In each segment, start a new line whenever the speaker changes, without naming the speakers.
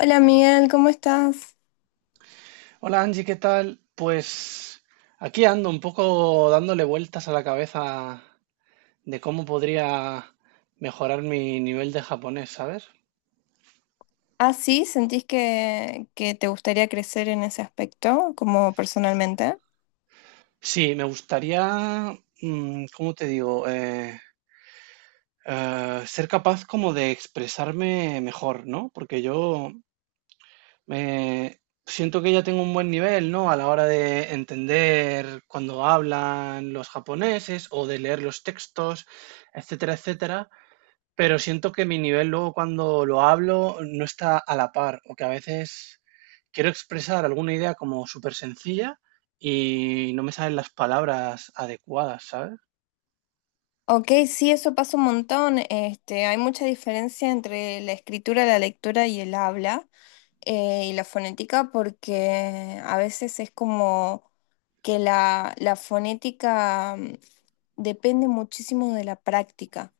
Hola Miguel, ¿cómo estás?
Hola Angie, ¿qué tal? Pues aquí ando un poco dándole vueltas a la cabeza de cómo podría mejorar mi nivel de japonés, ¿sabes?
Ah, sí, ¿sentís que, te gustaría crecer en ese aspecto, como personalmente?
Sí, me gustaría, ¿cómo te digo? Ser capaz como de expresarme mejor, ¿no? Porque yo me siento que ya tengo un buen nivel, ¿no? A la hora de entender cuando hablan los japoneses o de leer los textos, etcétera, etcétera. Pero siento que mi nivel luego cuando lo hablo no está a la par, o que a veces quiero expresar alguna idea como súper sencilla y no me salen las palabras adecuadas, ¿sabes?
Ok, sí, eso pasa un montón. Este, hay mucha diferencia entre la escritura, la lectura y el habla. Y la fonética porque a veces es como que la fonética depende muchísimo de la práctica.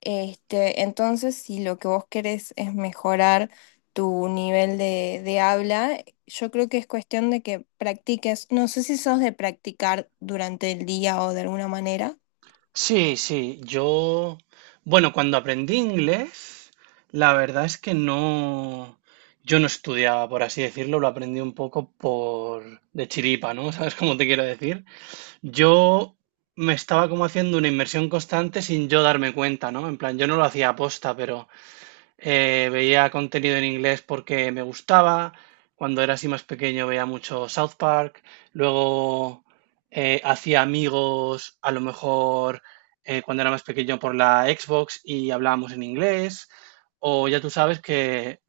Este, entonces, si lo que vos querés es mejorar tu nivel de habla, yo creo que es cuestión de que practiques. No sé si sos de practicar durante el día o de alguna manera.
Sí, sí, yo, bueno, cuando aprendí inglés, la verdad es que no, yo no estudiaba, por así decirlo, lo aprendí un poco por de chiripa, ¿no? ¿Sabes cómo te quiero decir? Yo me estaba como haciendo una inmersión constante sin yo darme cuenta, ¿no? En plan, yo no lo hacía aposta, pero veía contenido en inglés porque me gustaba. Cuando era así más pequeño veía mucho South Park. Luego hacía amigos, a lo mejor cuando era más pequeño por la Xbox y hablábamos en inglés. O ya tú sabes que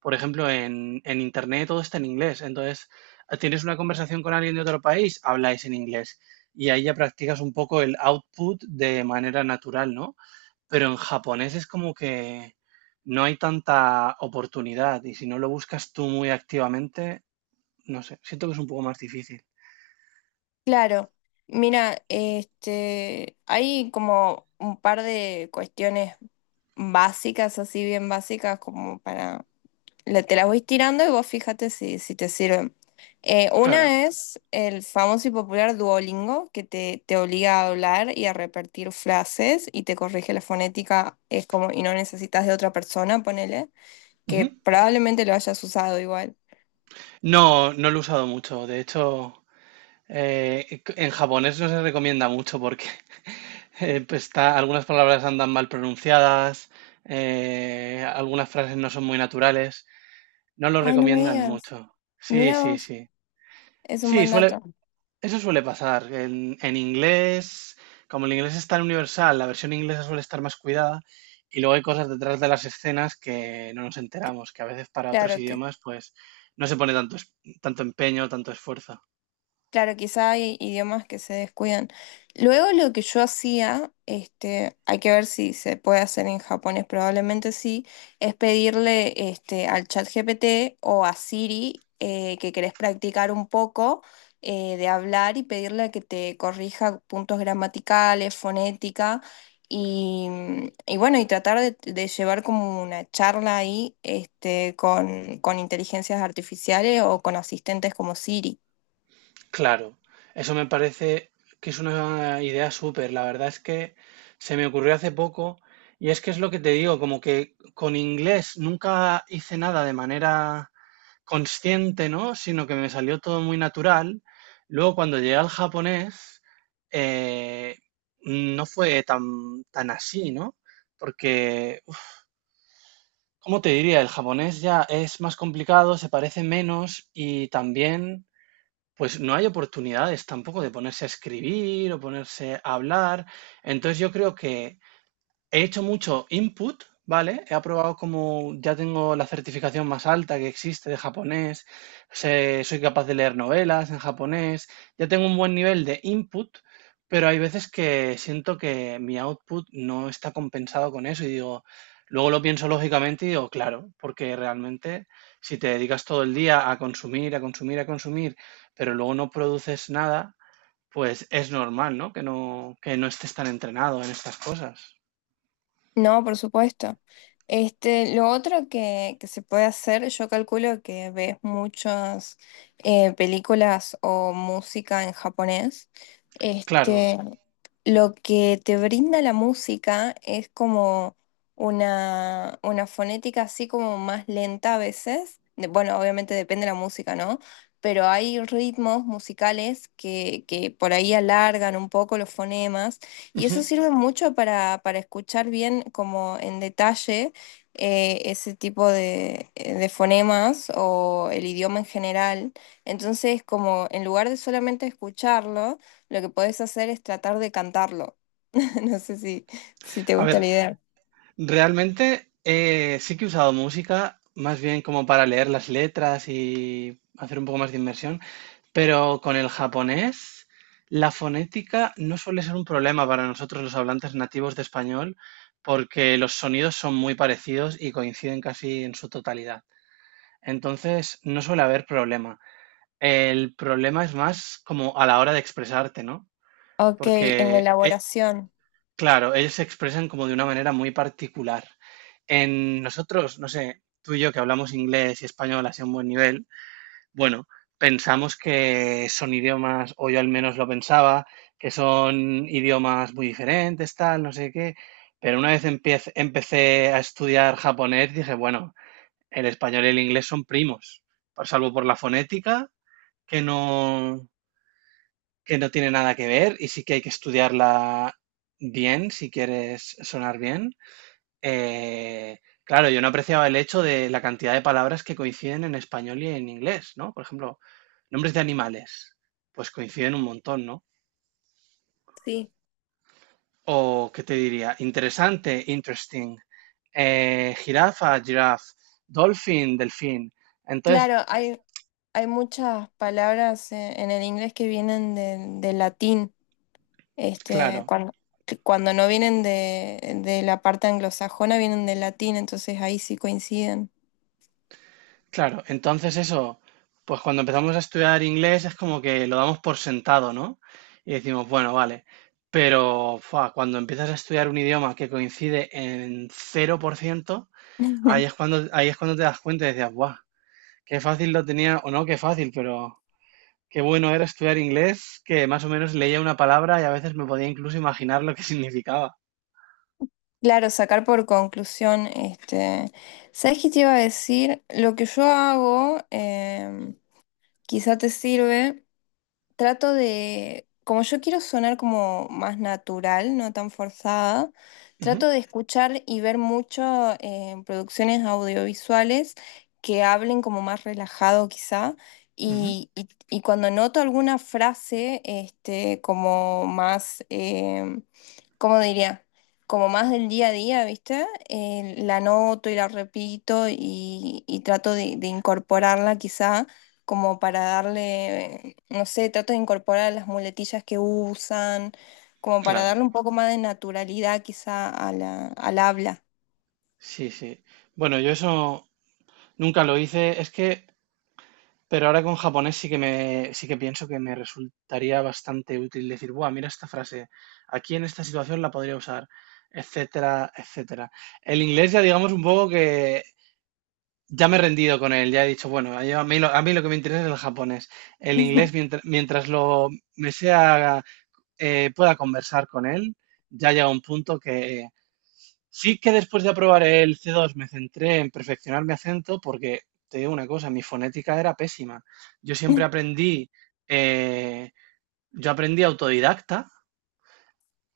por ejemplo, en Internet todo está en inglés. Entonces, ah, tienes una conversación con alguien de otro país, habláis en inglés. Y ahí ya practicas un poco el output de manera natural, ¿no? Pero en japonés es como que no hay tanta oportunidad y si no lo buscas tú muy activamente, no sé, siento que es un poco más difícil.
Claro, mira, este, hay como un par de cuestiones básicas, así bien básicas, como para, te las voy tirando y vos fíjate si, si te sirven.
Claro.
Una es el famoso y popular Duolingo, que te obliga a hablar y a repetir frases y te corrige la fonética, es como, y no necesitas de otra persona, ponele, que
Ujú.
probablemente lo hayas usado igual.
No, no lo he usado mucho. De hecho, en japonés no se recomienda mucho porque pues está, algunas palabras andan mal pronunciadas, algunas frases no son muy naturales. No lo
Ay, no me
recomiendan
digas,
mucho. Sí,
mira
sí,
vos,
sí.
es un
Sí,
buen dato.
eso suele pasar. En inglés, como el inglés es tan universal, la versión inglesa suele estar más cuidada y luego hay cosas detrás de las escenas que no nos enteramos, que a veces para otros
Claro, que
idiomas pues no se pone tanto, tanto empeño, tanto esfuerzo.
Claro, quizá hay idiomas que se descuidan. Luego lo que yo hacía, este, hay que ver si se puede hacer en japonés, probablemente sí, es pedirle este, al chat GPT o a Siri que querés practicar un poco de hablar y pedirle que te corrija puntos gramaticales, fonética y, y bueno, y tratar de llevar como una charla ahí este, con inteligencias artificiales o con asistentes como Siri.
Claro, eso me parece que es una idea súper. La verdad es que se me ocurrió hace poco y es que es lo que te digo, como que con inglés nunca hice nada de manera consciente, ¿no? Sino que me salió todo muy natural. Luego cuando llegué al japonés, eh, no fue tan así, ¿no? Porque, ¿cómo te diría? El japonés ya es más complicado, se parece menos y también... Pues no hay oportunidades tampoco de ponerse a escribir o ponerse a hablar. Entonces yo creo que he hecho mucho input, ¿vale? He aprobado como ya tengo la certificación más alta que existe de japonés, soy capaz de leer novelas en japonés, ya tengo un buen nivel de input, pero hay veces que siento que mi output no está compensado con eso y digo, luego lo pienso lógicamente y digo, claro, porque realmente si te dedicas todo el día a consumir, a consumir, a consumir, pero luego no produces nada, pues es normal, ¿no? Que no estés tan entrenado en estas cosas.
No, por supuesto. Este, lo otro que se puede hacer, yo calculo que ves muchas películas o música en japonés.
Claro,
Este, lo que te brinda la música es como una fonética así como más lenta a veces. De- bueno, obviamente depende de la música, ¿no? Pero hay ritmos musicales que por ahí alargan un poco los fonemas. Y eso
ujú.
sirve mucho para escuchar bien como en detalle ese tipo de fonemas o el idioma en general. Entonces, como en lugar de solamente escucharlo, lo que podés hacer es tratar de cantarlo. No sé si, si te
A
gusta la
ver,
idea.
realmente sí que he usado música más bien como para leer las letras y hacer un poco más de inmersión, pero con el japonés la fonética no suele ser un problema para nosotros los hablantes nativos de español porque los sonidos son muy parecidos y coinciden casi en su totalidad. Entonces no suele haber problema. El problema es más como a la hora de expresarte, ¿no?
Ok, en la
Porque e-
elaboración.
Claro, ellos se expresan como de una manera muy particular. En nosotros, no sé, tú y yo que hablamos inglés y español así a un buen nivel, bueno, pensamos que son idiomas, o yo al menos lo pensaba, que son idiomas muy diferentes, tal, no sé qué. Pero una vez empecé a estudiar japonés, dije, bueno, el español y el inglés son primos, salvo por la fonética, que no, que no tiene nada que ver y sí que hay que estudiarla bien si quieres sonar bien. Eh, claro, yo no apreciaba el hecho de la cantidad de palabras que coinciden en español y en inglés, ¿no? Por ejemplo, nombres de animales, pues coinciden un montón, ¿no?
Sí.
O, ¿qué te diría? Interesante, interesting. Eh, jirafa, giraffe. Dolphin, delfín. Entonces,
Claro, hay muchas palabras en el inglés que vienen del latín. Este,
claro,
cuando, cuando no vienen de la parte anglosajona, vienen del latín, entonces ahí sí coinciden.
claro, entonces eso, pues cuando empezamos a estudiar inglés es como que lo damos por sentado, ¿no? Y decimos, bueno, vale, pero fua, cuando empiezas a estudiar un idioma que coincide en 0%, ahí es cuando te das cuenta y decías, guau, qué fácil lo tenía, o no, qué fácil, pero qué bueno era estudiar inglés, que más o menos leía una palabra y a veces me podía incluso imaginar lo que significaba.
Claro, sacar por conclusión, este, ¿sabes qué te iba a decir? Lo que yo hago, quizá te sirve. Trato de, como yo quiero sonar como más natural, no tan forzada, trato
Ujú,
de escuchar y ver mucho producciones audiovisuales que hablen como más relajado quizá.
ujú,
Y, y cuando noto alguna frase, este, como más, ¿cómo diría? Como más del día a día, ¿viste? La noto y la repito y trato de incorporarla quizá como para darle, no sé, trato de incorporar las muletillas que usan, como para darle
claro,
un poco más de naturalidad quizá a la, al habla.
sí, sí. Bueno, yo eso nunca lo hice, es que... Pero ahora con japonés sí que pienso que me resultaría bastante útil decir, buah, mira esta frase, aquí en esta situación la podría usar, etcétera, etcétera. El inglés ya digamos un poco que ya me he rendido con él, ya he dicho, bueno, a mí lo que me interesa es el japonés. El inglés, mientras lo me sea, pueda conversar con él, ya llega un punto que sí que después de aprobar el C2 me centré en perfeccionar mi acento porque, te digo una cosa, mi fonética era pésima. Yo siempre aprendí, eh, yo aprendí autodidacta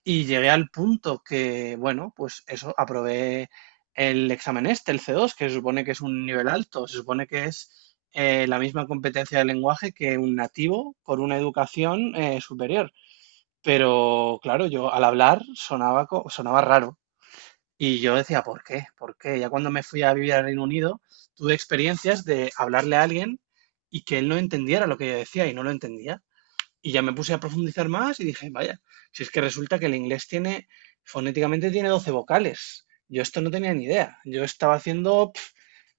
y llegué al punto que, bueno, pues eso, aprobé el examen este, el C2, que se supone que es un nivel alto, se supone que es la misma competencia de lenguaje que un nativo con una educación superior. Pero claro, yo al hablar sonaba raro. Y yo decía, ¿por qué? ¿Por qué? Ya cuando me fui a vivir al Reino Unido, tuve experiencias de hablarle a alguien y que él no entendiera lo que yo decía y no lo entendía. Y ya me puse a profundizar más y dije, vaya, si es que resulta que el inglés tiene, fonéticamente tiene 12 vocales. Yo esto no tenía ni idea. Yo estaba haciendo, pf,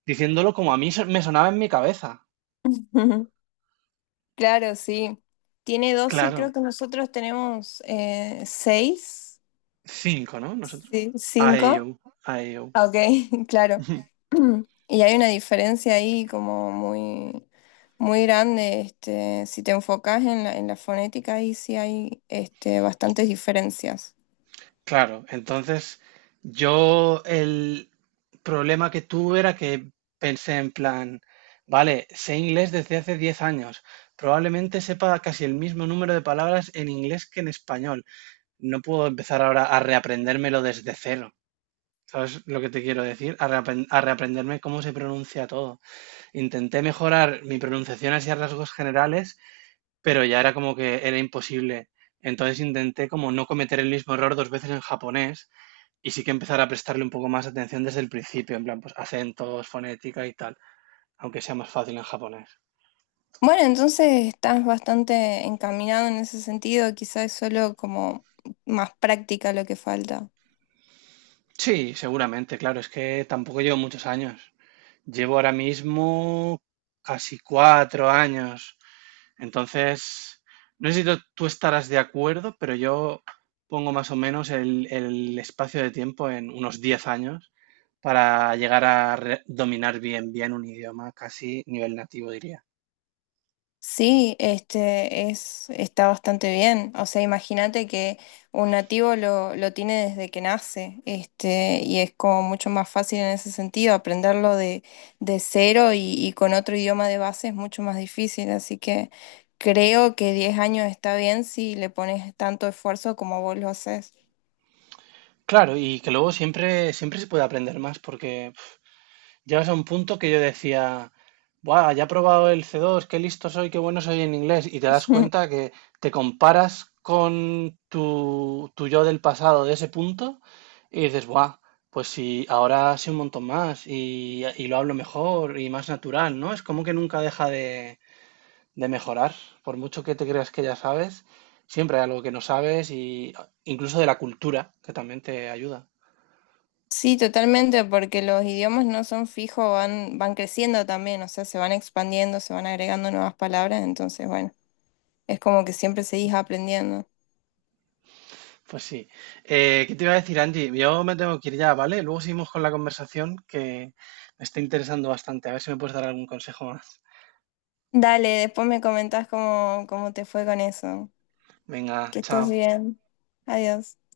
diciéndolo como a mí me sonaba en mi cabeza.
Claro, sí. Tiene dos y
Claro,
creo que nosotros tenemos seis,
cinco, ¿no? Nosotros.
sí, cinco.
IU, IU.
Ah, ok, claro. Y hay una diferencia ahí como muy, muy grande. Este, si te enfocas en la fonética, ahí sí hay este, bastantes diferencias.
Claro, entonces yo el problema que tuve era que pensé en plan, vale, sé inglés desde hace 10 años, probablemente sepa casi el mismo número de palabras en inglés que en español. No puedo empezar ahora a reaprendérmelo desde cero. ¿Sabes lo que te quiero decir? A reaprenderme cómo se pronuncia todo. Intenté mejorar mi pronunciación hacia rasgos generales, pero ya era como que era imposible. Entonces intenté como no cometer el mismo error dos veces en japonés y sí que empezar a prestarle un poco más atención desde el principio, en plan, pues acentos, fonética y tal, aunque sea más fácil en japonés.
Bueno, entonces estás bastante encaminado en ese sentido, quizás es solo como más práctica lo que falta.
Sí, seguramente, claro, es que tampoco llevo muchos años. Llevo ahora mismo casi 4 años. Entonces, no sé si tú estarás de acuerdo, pero yo pongo más o menos el espacio de tiempo en unos 10 años para llegar a dominar bien, bien un idioma, casi nivel nativo, diría.
Sí, este es, está bastante bien. O sea, imagínate que un nativo lo tiene desde que nace, este, y es como mucho más fácil en ese sentido, aprenderlo de cero y con otro idioma de base es mucho más difícil. Así que creo que 10 años está bien si le pones tanto esfuerzo como vos lo haces.
Claro, y que luego siempre, siempre se puede aprender más, porque pf, llegas a un punto que yo decía, buah, ya he probado el C2, qué listo soy, qué bueno soy en inglés, y te das cuenta que te comparas con tu yo del pasado de ese punto y dices, buah, pues sí, ahora sé un montón más y lo hablo mejor y más natural, ¿no? Es como que nunca deja de mejorar, por mucho que te creas que ya sabes, siempre hay algo que no sabes y ah, incluso de la cultura, que también te ayuda.
Sí, totalmente, porque los idiomas no son fijos, van, van creciendo también, o sea, se van expandiendo, se van agregando nuevas palabras, entonces, bueno, es como que siempre seguís aprendiendo.
Pues sí. ¿Qué te iba a decir, Angie? Yo me tengo que ir ya, ¿vale? Luego seguimos con la conversación que me está interesando bastante. A ver si me puedes dar algún consejo más.
Dale, después me comentás cómo, cómo te fue con eso.
Venga,
Que estés
chao.
bien. Adiós.